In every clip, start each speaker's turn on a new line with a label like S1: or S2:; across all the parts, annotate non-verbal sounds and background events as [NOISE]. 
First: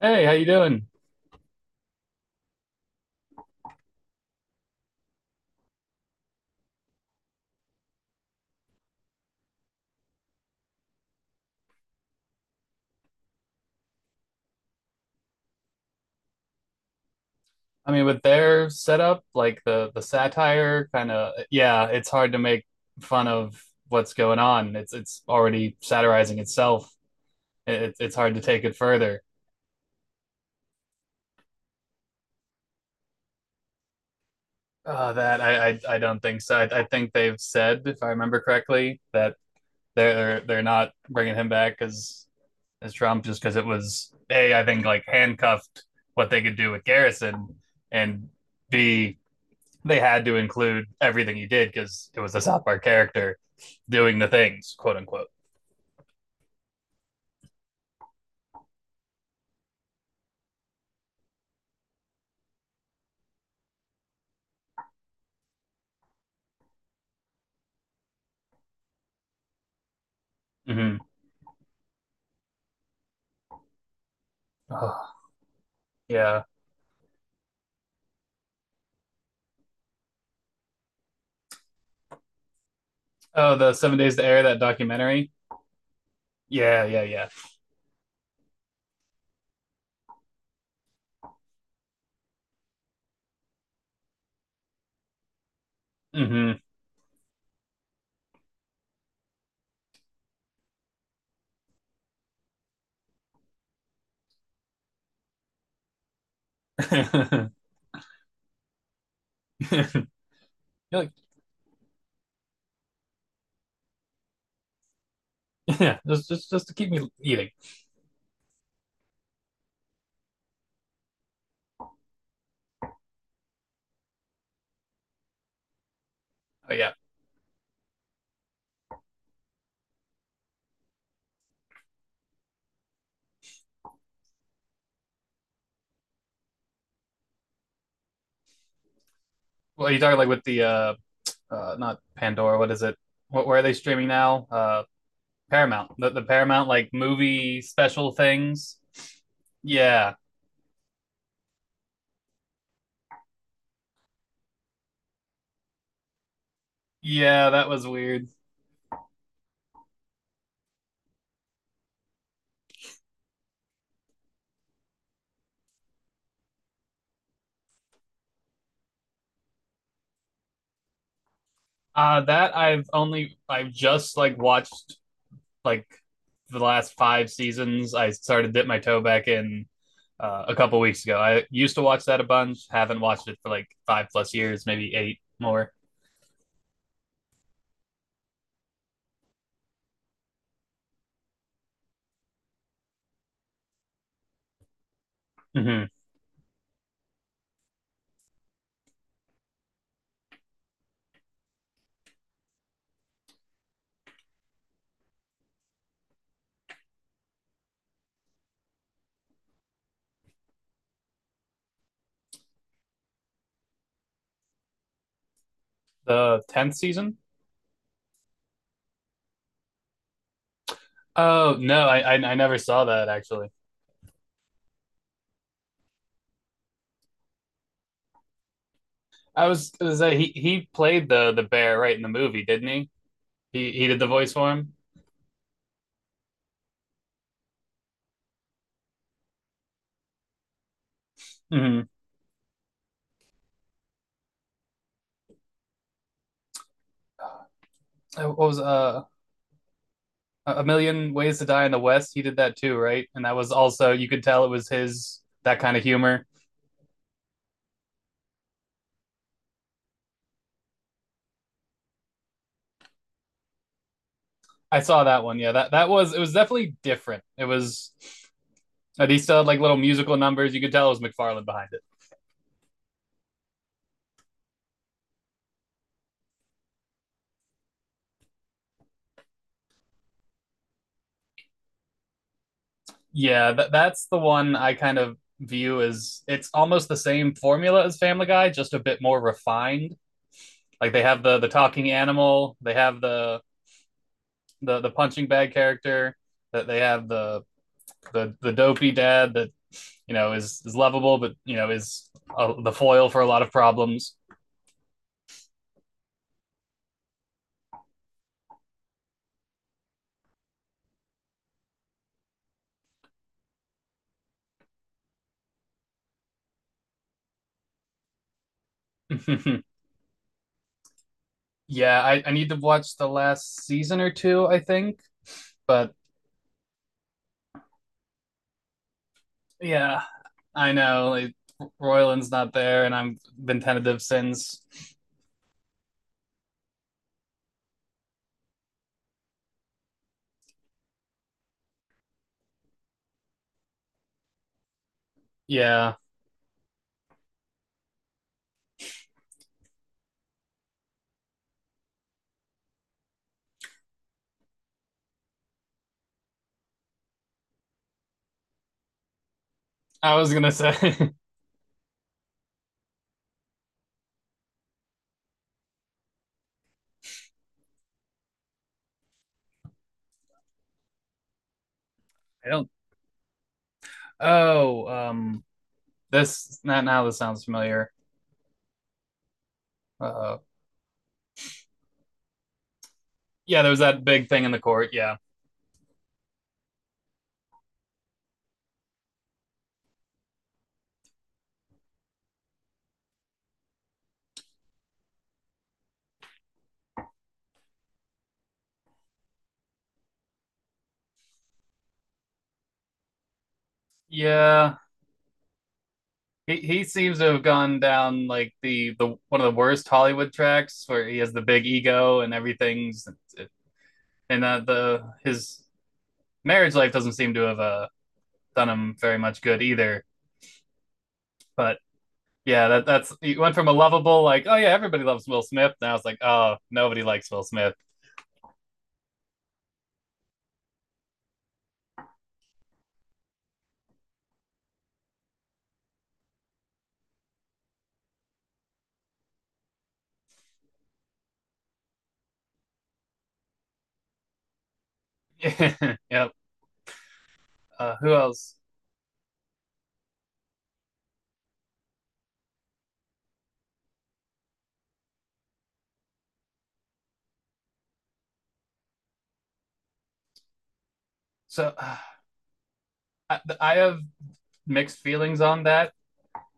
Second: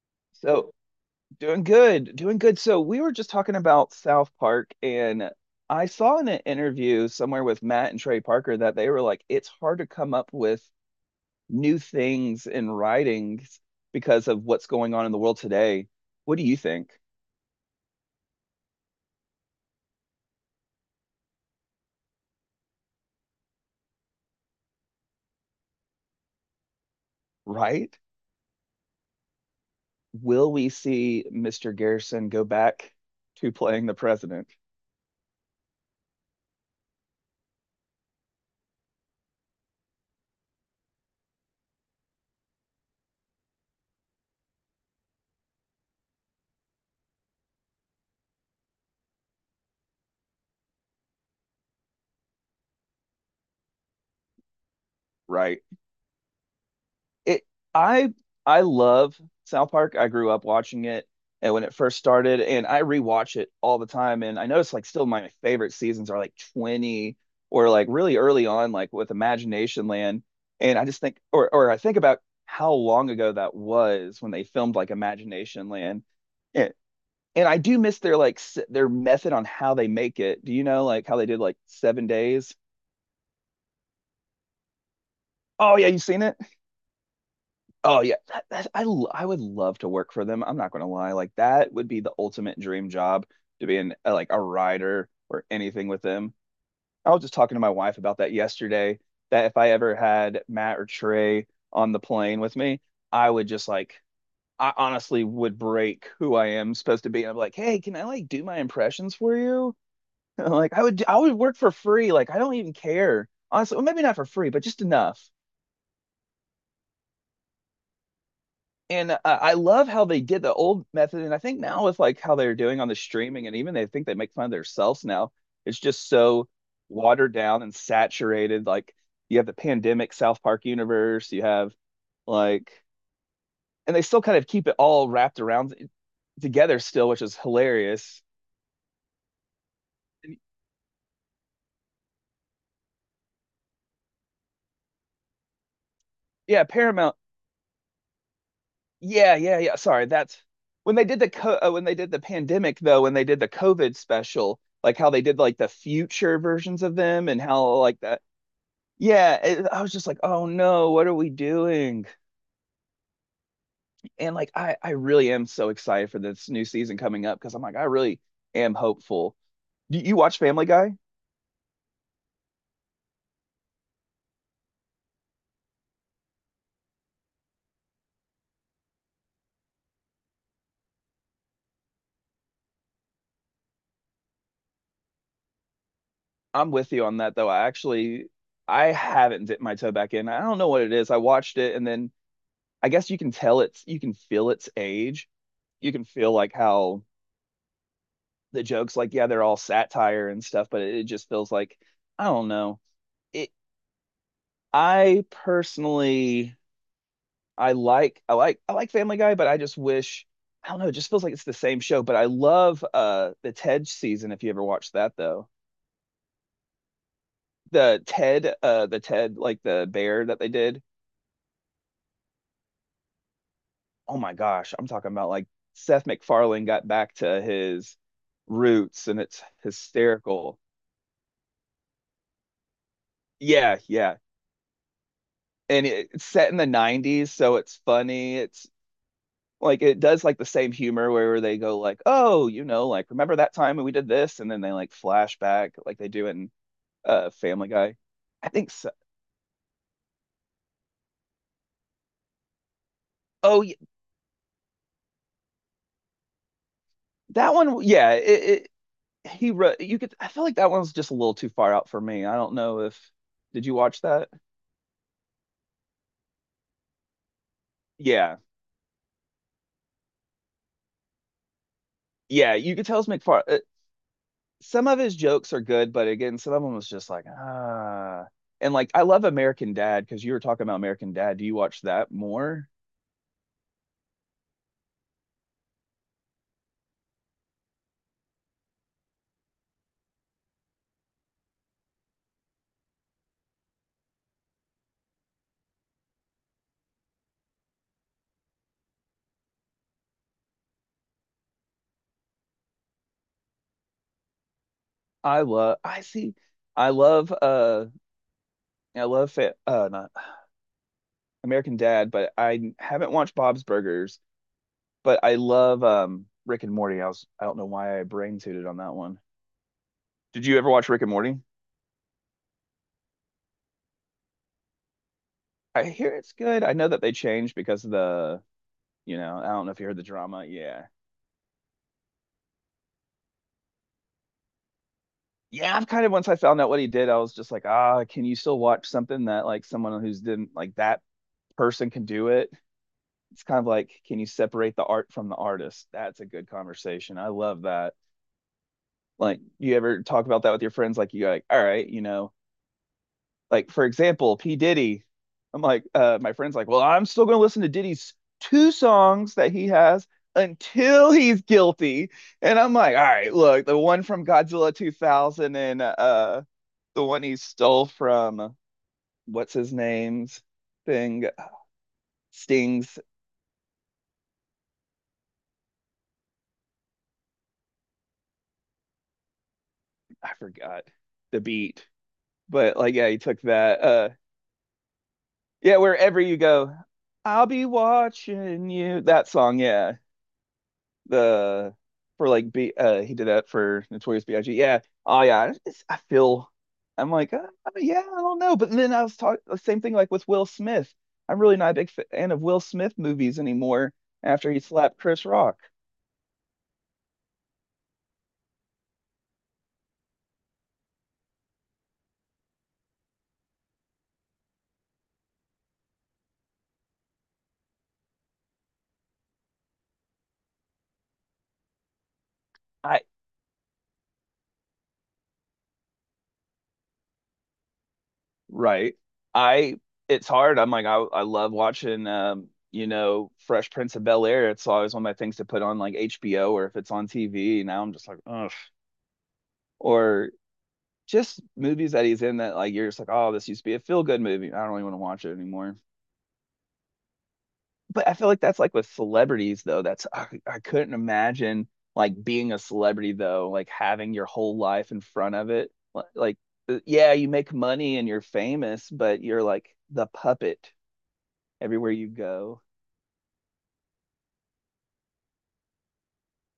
S1: Hey, how you
S2: So,
S1: doing?
S2: doing good, doing good. So, we were just talking about South Park, and I saw in an interview somewhere with Matt and Trey Parker that they were like, it's hard to come up with new things in writings because of what's going on in the world today. What do you think?
S1: I mean, with their setup, like the satire kind of, yeah, it's hard to make fun of what's going on. It's already satirizing itself. It,
S2: Right?
S1: it's hard to take it further.
S2: Will we see Mr. Garrison go back to playing the president?
S1: That I don't think so. I think they've said, if I remember correctly, that they're not bringing him back as Trump just because it was A, I think, like, handcuffed what they could do with Garrison, and B, they had to include everything he did because it was the South Park character doing the things, quote unquote.
S2: Right. it I I love South Park. I grew up watching it and when it first started, and I rewatch it all the time, and I notice like still my favorite seasons are like 20 or like really early on, like with Imagination Land. And I
S1: Mm-hmm.
S2: just think, or I think about how long ago that was when they filmed like
S1: Oh,
S2: Imagination Land.
S1: yeah.
S2: And, and I do miss their like their method on how they make it. Do you know like how they did like 7 days?
S1: Oh, the Seven Days to Air that documentary.
S2: Oh yeah, you've seen it?
S1: Yeah, yeah, yeah.
S2: Oh yeah, that, that, I would love to work for them. I'm not going to lie. Like that would be the ultimate dream job to be in like a writer or anything with them.
S1: Mm-hmm.
S2: I was just talking to my wife about that yesterday, that if I ever had Matt or Trey on the plane with me, I would just like, I honestly would break who I am supposed to be, and I'm like,
S1: [LAUGHS]
S2: "Hey, can I like do my impressions for you?" [LAUGHS] Like I
S1: You're
S2: would
S1: like,
S2: I would work for free. Like I don't even care. Honestly, well, maybe not for free, but just enough.
S1: yeah, just to keep me eating.
S2: And I love how they did the old method, and I think now with like how they're doing on the streaming, and even they think they make fun of themselves now. It's just so
S1: Oh yeah.
S2: watered down and saturated. Like you have the pandemic South Park universe, you have like, and they still kind of keep it all wrapped around together still, which is hilarious.
S1: Well, you talking like
S2: And
S1: with the not Pandora. What is it? What where are they streaming now? Paramount. The
S2: yeah,
S1: Paramount like
S2: Paramount.
S1: movie special things.
S2: Yeah, yeah, yeah. Sorry,
S1: Yeah,
S2: that's when they did the when they did the pandemic though, when they did the COVID special, like how they did like the future versions of them, and
S1: yeah, that
S2: how
S1: was
S2: like the
S1: weird.
S2: yeah it, I was just like, oh no, what are we doing? And like I really am so excited for this new season coming up because I'm like I really am hopeful. Do you watch Family Guy?
S1: That I've only I've just like watched like the last five seasons. I started dip my toe back in a couple weeks ago. I used to watch that a bunch. Haven't watched it for like five plus years, maybe eight more.
S2: I'm with you on that though. I actually, I haven't dipped my toe back in. I don't know what it is. I watched it, and then I guess you can tell it's, you can feel its age.
S1: Mm-hmm.
S2: You can feel like how the jokes, like yeah, they're all satire and stuff, but it just feels like, I don't know. It i personally, I like I like Family Guy, but I just wish, I don't know, it just feels like it's the same show. But I love the Ted season, if you ever watched that though.
S1: The tenth season.
S2: The Ted the Ted, like the bear that they did.
S1: Oh no, I never saw that actually.
S2: Oh my gosh, I'm talking about like Seth MacFarlane got back to his roots, and it's
S1: I was that he
S2: hysterical.
S1: he played the bear right in the movie, didn't he? He
S2: Yeah,
S1: he did the
S2: yeah.
S1: voice for him.
S2: And it's set in the 90s, so it's funny. It's like it does like the same humor where they go
S1: Mm-hmm.
S2: like, "Oh, you know, like remember that time when we did this?" And then they like flashback like they do in Family Guy.
S1: What
S2: I
S1: was
S2: think so.
S1: A Million Ways to Die in the West, he did that too, right? And that was
S2: Oh, yeah,
S1: also you could tell it was his that kind of humor.
S2: that one. Yeah, it he wrote. You could. I feel like that one's just a little too far out for me. I don't know if. Did you watch that?
S1: I saw that one. Yeah, that that was it was definitely different. It was
S2: Yeah,
S1: he still had like little musical numbers. You could tell it was McFarlane behind it.
S2: yeah. You could tell it's McFarlane. Some of his jokes are good, but again, some of them was just like, ah. And like, I love American Dad, because you were talking about American Dad. Do you watch that more?
S1: Yeah, that's the one I kind of view as it's almost the same formula as Family Guy, just a bit more refined. Like they have the talking animal, they have the punching bag character, that they have the dopey dad that you know, is lovable, but you know, is the foil for a lot of problems.
S2: I love. I see. I love. I love. Not American Dad, but I haven't watched Bob's Burgers. But I love Rick and Morty. I was, I don't know why I brain tooted on that one.
S1: [LAUGHS]
S2: Did you ever watch Rick and Morty?
S1: yeah, I need to watch the last season or two, I think.
S2: I
S1: But
S2: hear it's good. I know that they changed because of the, you know, I don't know if you heard
S1: yeah,
S2: the drama.
S1: I
S2: Yeah,
S1: know, like, Royland's not there, and I've been tentative since.
S2: yeah. I've kind of, once I found out what he did, I was just like, ah, can you still watch something that like someone who's didn't like that person can do it? It's kind of like, can you separate the art from the artist?
S1: Yeah,
S2: That's a good conversation. I love that. Like, you ever talk about that with your friends? Like, you're like, all right, you know, like for example, P Diddy. I'm like, my friend's like, well, I'm still gonna listen to Diddy's two songs that he has
S1: I was gonna say
S2: until
S1: [LAUGHS]
S2: he's guilty. And I'm like, all right, look, the one from Godzilla 2000 and the one he stole from what's his name's thing,
S1: I don't.
S2: Sting's,
S1: Oh, this now this sounds familiar.
S2: I
S1: Uh,
S2: forgot the beat, but like, yeah, he took
S1: yeah, there was
S2: that.
S1: that big thing in the court. Yeah,
S2: Yeah, wherever you go, I'll be watching you. That song, yeah. the for like B he did that for Notorious B.I.G. Yeah. Oh yeah. It's, I feel I'm like yeah, I don't know. But then I was talking the same thing, like with Will Smith. I'm really not a big fan of Will Smith movies anymore after he
S1: yeah.
S2: slapped Chris Rock.
S1: He seems to have gone down like the one of the worst Hollywood tracks where he has the big ego and everything's and the his marriage life doesn't seem to have done him very much good either. But yeah, that
S2: I
S1: that's he went from a lovable like oh yeah everybody loves Will Smith now it's like oh nobody likes Will Smith.
S2: right. I it's hard. I'm like I love watching you know Fresh Prince of Bel Air. It's always one of my things to put on like HBO, or if it's on TV. Now I'm just like, ugh. Or just movies that he's in that like, you're just like, oh, this used to be a feel good movie. I don't really want to watch it anymore.
S1: [LAUGHS] yep.
S2: But
S1: Who
S2: I feel like
S1: else?
S2: that's like with celebrities though. That's, I couldn't imagine like being a celebrity though, like having your whole life in front of it. Like, yeah, you make money and you're famous, but you're like the puppet
S1: So
S2: everywhere
S1: uh,
S2: you go.
S1: I have mixed feelings on that.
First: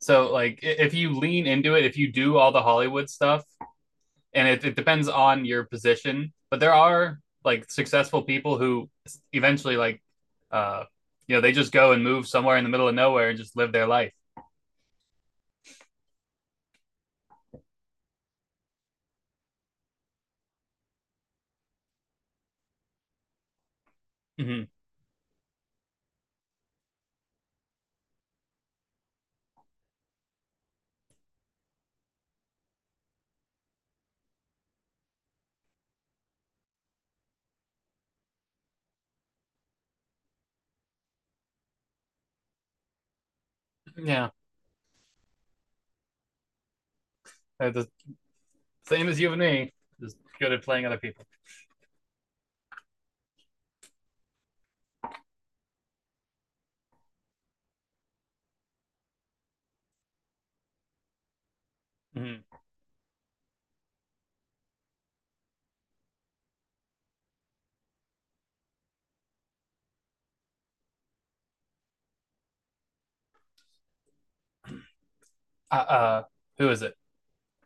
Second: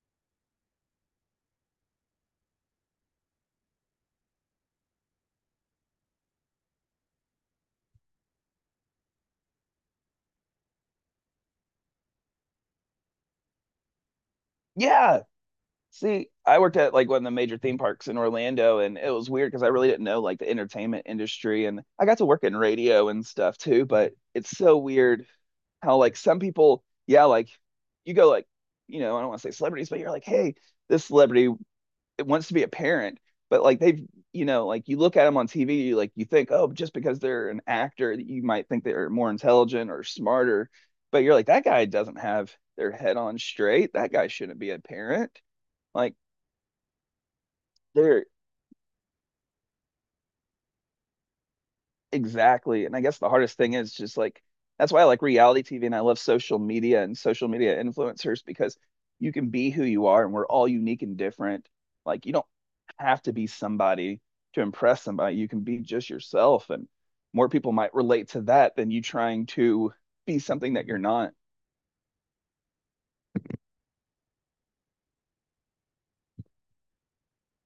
S1: So like if you lean into it, if you do all the Hollywood stuff and it depends on your position. But there are like successful people who eventually like, uh, you know, they just go and move somewhere in the middle of nowhere and just live their life.
S2: Yeah. See, I worked at like one of the major theme parks in Orlando, and it was weird because I really didn't know like the entertainment industry, and I got to work in radio and stuff too. But it's
S1: Mm-hmm.
S2: so weird how like some people, yeah, like you go like, you know, I don't want to say celebrities, but you're like, hey, this celebrity wants to be a parent, but like they've, you know, like you look at them on TV, you like you think, oh, just because they're an actor, you might think they're more intelligent or smarter, but you're like, that guy doesn't have their head on straight. That guy
S1: Yeah,
S2: shouldn't be a parent. Like
S1: they're the
S2: they're.
S1: same as you and me, just good at playing other people.
S2: Exactly. And I guess the hardest thing is just like, that's why I like reality TV, and I love social media and social media influencers, because you can be who you are and we're all unique and different. Like you don't
S1: Mm-hmm.
S2: have to be somebody to impress somebody. You can be just yourself, and more people might relate to that than you trying to be something that you're not.
S1: Uh, uh, who is it?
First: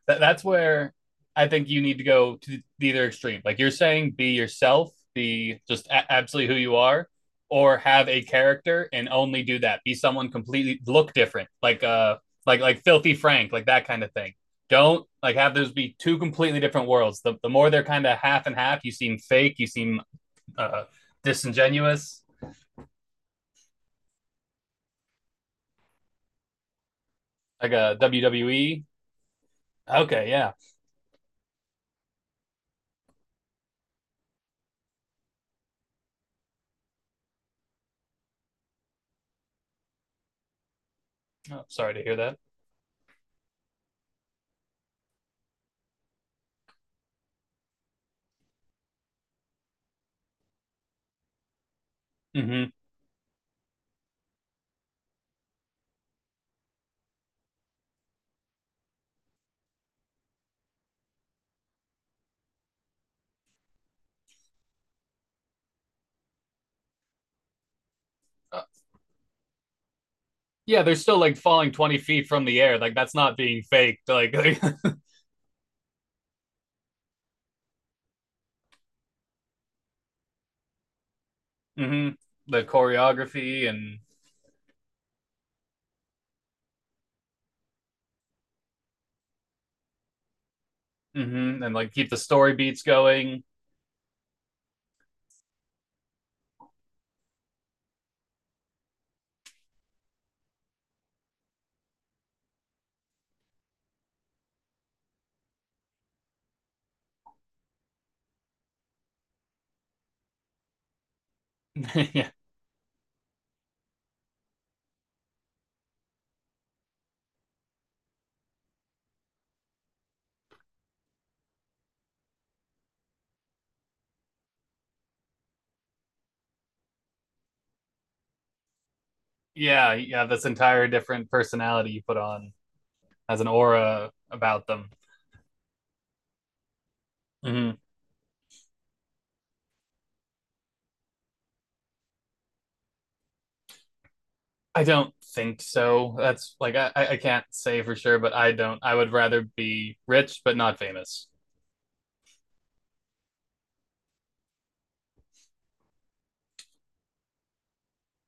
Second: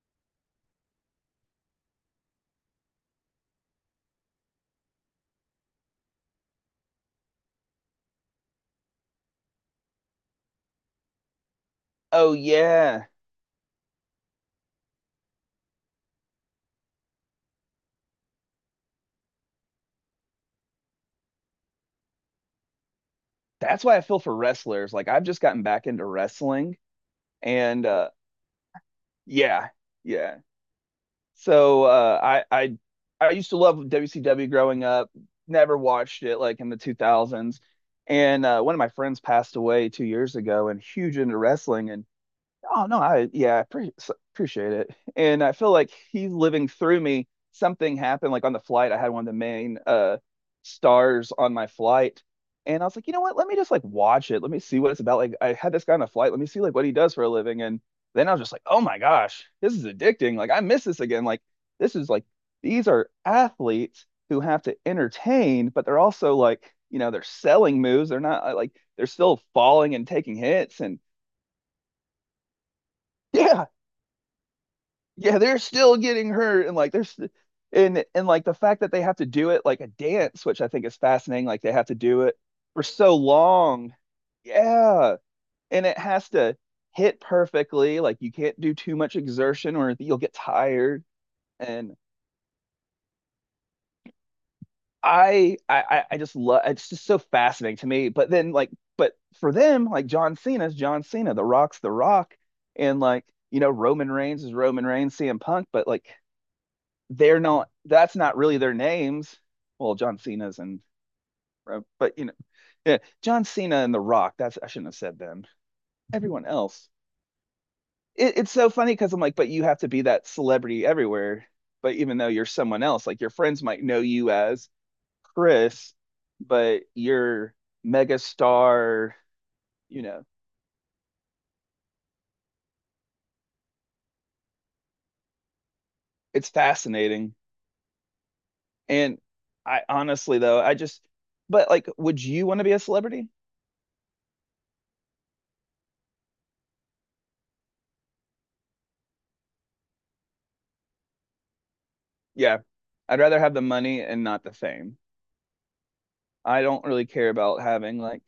S1: That's where I think you need to go to the either extreme. Like you're saying, be yourself, be just absolutely who you are, or have a character and only do that. Be someone completely look different,
S2: Oh
S1: like
S2: yeah.
S1: Filthy Frank, like that kind of thing. Don't like have those be two completely different worlds. The more they're kind of half and half, you seem fake, you seem uh, disingenuous,
S2: That's why I feel for wrestlers. Like I've just gotten back into wrestling,
S1: like
S2: and
S1: a WWE.
S2: yeah,
S1: Okay,
S2: yeah.
S1: yeah.
S2: So uh, I I used to love WCW growing up. Never watched it like in the 2000s. And one of my friends passed away 2 years ago and huge into
S1: Oh,
S2: wrestling.
S1: sorry to
S2: And
S1: hear that.
S2: oh no, I yeah, appreciate it. And I feel like he's living through me. Something happened like on the flight. I had one of the main stars on my flight.
S1: Mm-hmm.
S2: And I was like, you know what? Let me just like watch it. Let me see what it's about. Like I had this guy on the flight. Let me see like what he does for a living. And then I was just like, oh my gosh, this is addicting. Like I miss this again. Like this is like, these are athletes who have to entertain, but they're also like, you know, they're selling moves. They're not like, they're still falling and taking hits,
S1: Yeah, they're
S2: and
S1: still like falling 20 feet from the air. Like that's
S2: [LAUGHS]
S1: not being
S2: yeah,
S1: faked. Like, mhm.
S2: yeah, they're still getting hurt, and like there's and like the fact that they have to do it like a dance, which I think is fascinating. Like they have to do it
S1: [LAUGHS] the
S2: for so
S1: choreography
S2: long,
S1: and
S2: yeah, and it has to hit perfectly. Like you can't do too much exertion, or you'll get tired.
S1: mhm, and like
S2: And
S1: keep the story beats going.
S2: just love, it's just so fascinating to me. But then like, but for them like John Cena's John Cena, The Rock's The Rock, and like you know Roman Reigns is Roman Reigns, CM Punk, but like they're not, that's not really their names. Well, John Cena's and
S1: [LAUGHS]
S2: but you
S1: yeah,
S2: know, yeah, John Cena and The Rock. That's, I shouldn't have said them. Everyone else. It's so funny because I'm like, but you have to be that celebrity everywhere. But even though you're someone else, like your friends might know you as Chris, but you're mega star.
S1: yeah,
S2: You
S1: you
S2: know,
S1: have this entire different personality you put on as an aura about them.
S2: it's fascinating.
S1: Hmm.
S2: And I honestly though, I just, but like, would you want to be a celebrity?
S1: I don't think so. That's like I can't say for sure, but I don't. I would rather be rich but not famous.
S2: Yeah, I'd rather have the money and not the fame. I don't really care about having like,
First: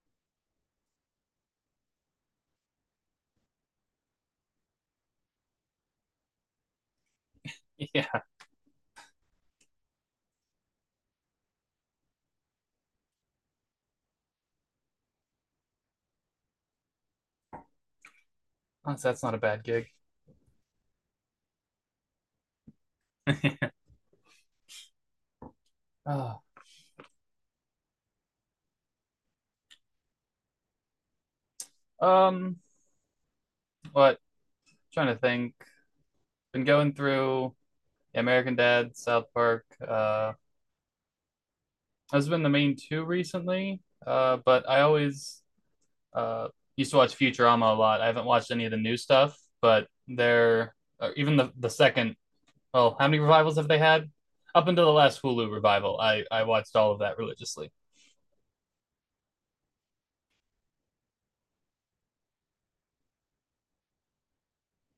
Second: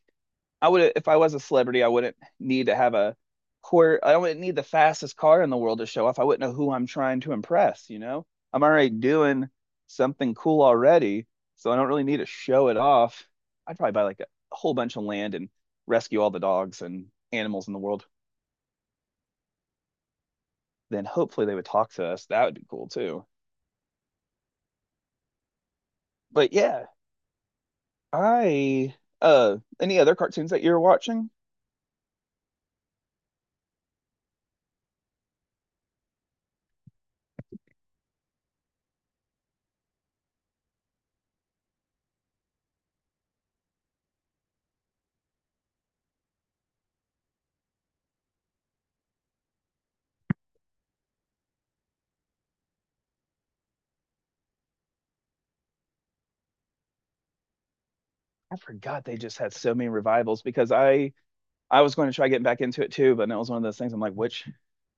S2: I would, if I was a celebrity, I wouldn't need to have a court. I wouldn't need the fastest car in the world to show off. I wouldn't know who I'm trying to
S1: [LAUGHS]
S2: impress, you
S1: Yeah.
S2: know? I'm already doing something cool already, so I don't really need to show it off. I'd probably buy like a whole bunch of land and rescue all the dogs and animals in the world.
S1: Oh, that's, not a bad gig.
S2: Then hopefully they would talk to us. That would be cool too.
S1: Oh,
S2: But yeah, I any other cartoons that you were watching?
S1: um, what? I'm Trying to think. Been going through American Dad, South Park. Has been the main two recently. But I always uh used to watch Futurama a lot. I haven't watched any of the new stuff, but they're even the second. Well, how many revivals have they had? Up until the last Hulu revival, I watched all of that religiously.
S2: I forgot they just had so many revivals because I was going to try getting back into it too, but that was one of those things. I'm like,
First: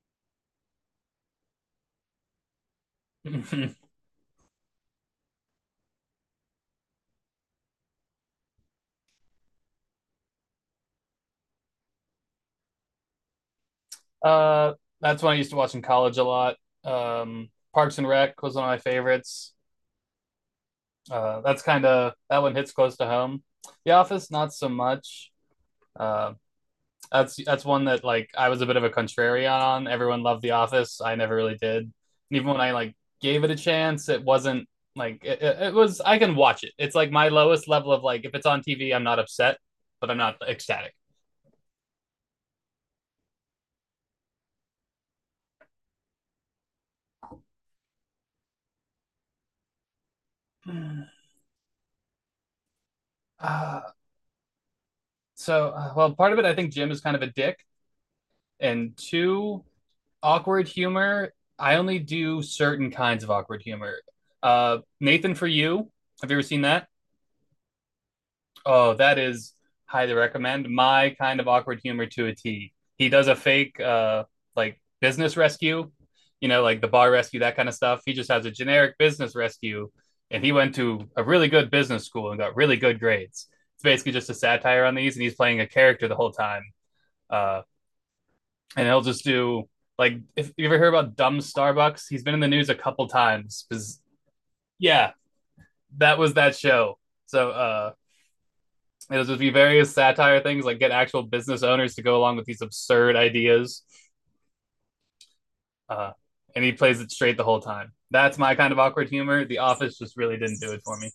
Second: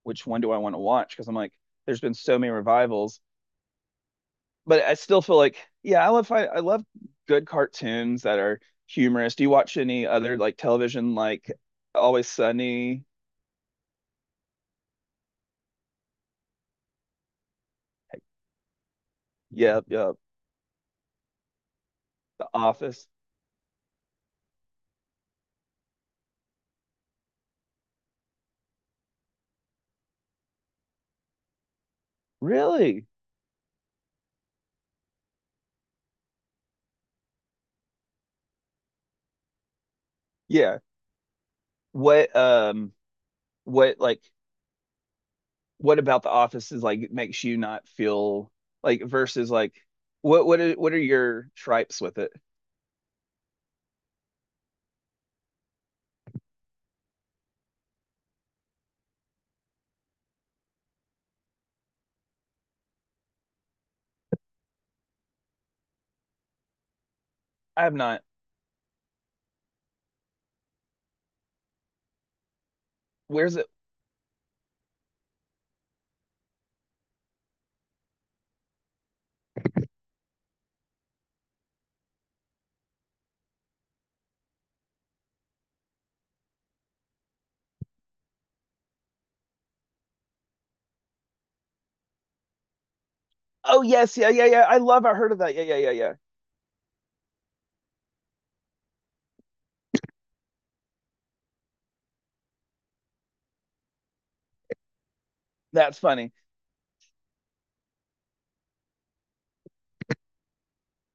S2: which one do I want to watch? Because I'm like, there's been so many revivals,
S1: [LAUGHS]
S2: but I still feel like, yeah, I love good cartoons that are humorous. Do you watch any other like television, like Always Sunny?
S1: uh, that's one I used to watch in college a lot. Parks and Rec was one of my favorites.
S2: Yeah, yeah,
S1: That's kind of that
S2: The
S1: one hits close to
S2: Office.
S1: home. The Office, not so much. Uh, that's one that like I was a bit of a contrarian on. Everyone loved The Office. I never really did. And even when I like
S2: Really?
S1: gave it a chance, it wasn't like it was. I can watch it. It's like my lowest level of like if it's on TV, I'm not upset, but I'm not
S2: Yeah.
S1: ecstatic. [SIGHS]
S2: What um what like, what about The Office is like makes you not feel like, versus like, what are your tripes with it?
S1: Uh, well, part of it I think Jim is kind of a dick, and two awkward humor. I only do certain kinds of awkward humor. Nathan for you. Have you ever seen that?
S2: I have not.
S1: Oh, that is highly recommend. My kind of awkward humor to a T. He does a
S2: Where's it?
S1: fake like business rescue, you know, like the bar rescue, that kind of stuff. He just has a generic business rescue and he went to a really good business school and got really good grades. It's basically just a satire on these and he's playing a character the whole time. Uh and he'll just do like if you ever hear about dumb Starbucks, he's been in the news a couple times
S2: Oh
S1: because
S2: yes, yeah, yeah, yeah. I love.
S1: yeah,
S2: I heard of that. Yeah, yeah, yeah, yeah.
S1: that was that show. So uh It'll just be various satire things, like get actual business owners to go along with these absurd ideas.
S2: That's
S1: Uh,
S2: funny.
S1: and he plays it straight the whole time. That's my kind of awkward humor. The Office just really didn't do it for me.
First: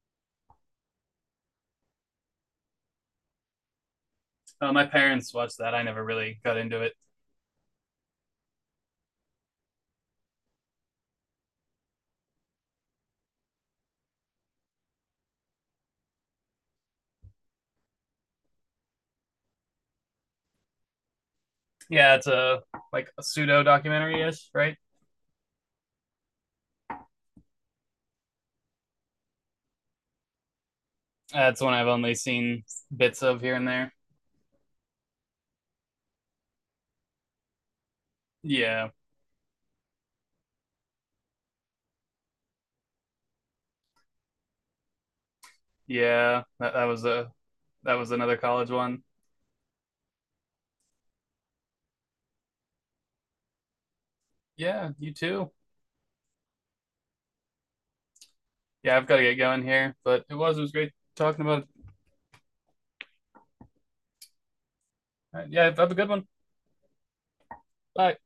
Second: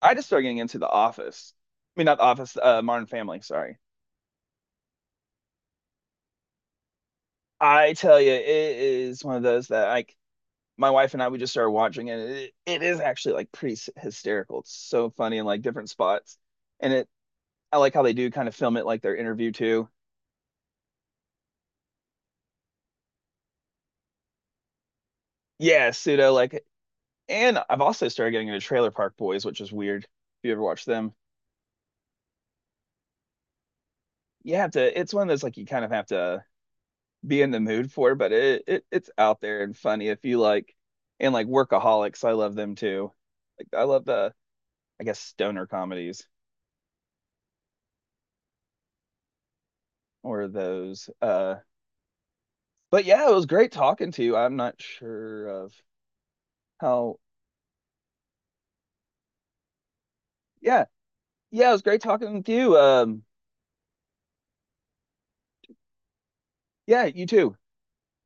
S2: I just started getting into The Office. I mean, not The Office. Modern Family. Sorry.
S1: My parents watched that. I never really got into it.
S2: I tell you, it is one of those that like, my wife and I, we just started watching it. It is actually like pretty hysterical. It's so funny in like different spots, and it. I like how they do kind of film it like their interview too.
S1: Yeah, it's a like a pseudo documentary ish, right?
S2: Yeah, pseudo like. And I've also started getting into Trailer Park Boys, which is weird. If you ever watch them,
S1: That's one I've only seen bits of here and there.
S2: you have to. It's one of those like, you kind of have to be in the mood for, but it
S1: Yeah,
S2: it's out there and funny if you like, and like Workaholics, I love them too. Like I love the, I guess stoner comedies
S1: yeah. That was a that was another college one.
S2: or those. But yeah, it was great talking to you. I'm not
S1: Yeah, you
S2: sure
S1: too.
S2: of how
S1: Yeah, I've got to get going here, but it was
S2: yeah.
S1: great talking about. It.
S2: Yeah, it was great talking with you.
S1: All right, yeah, have a good one.
S2: Yeah, you too.
S1: Bye.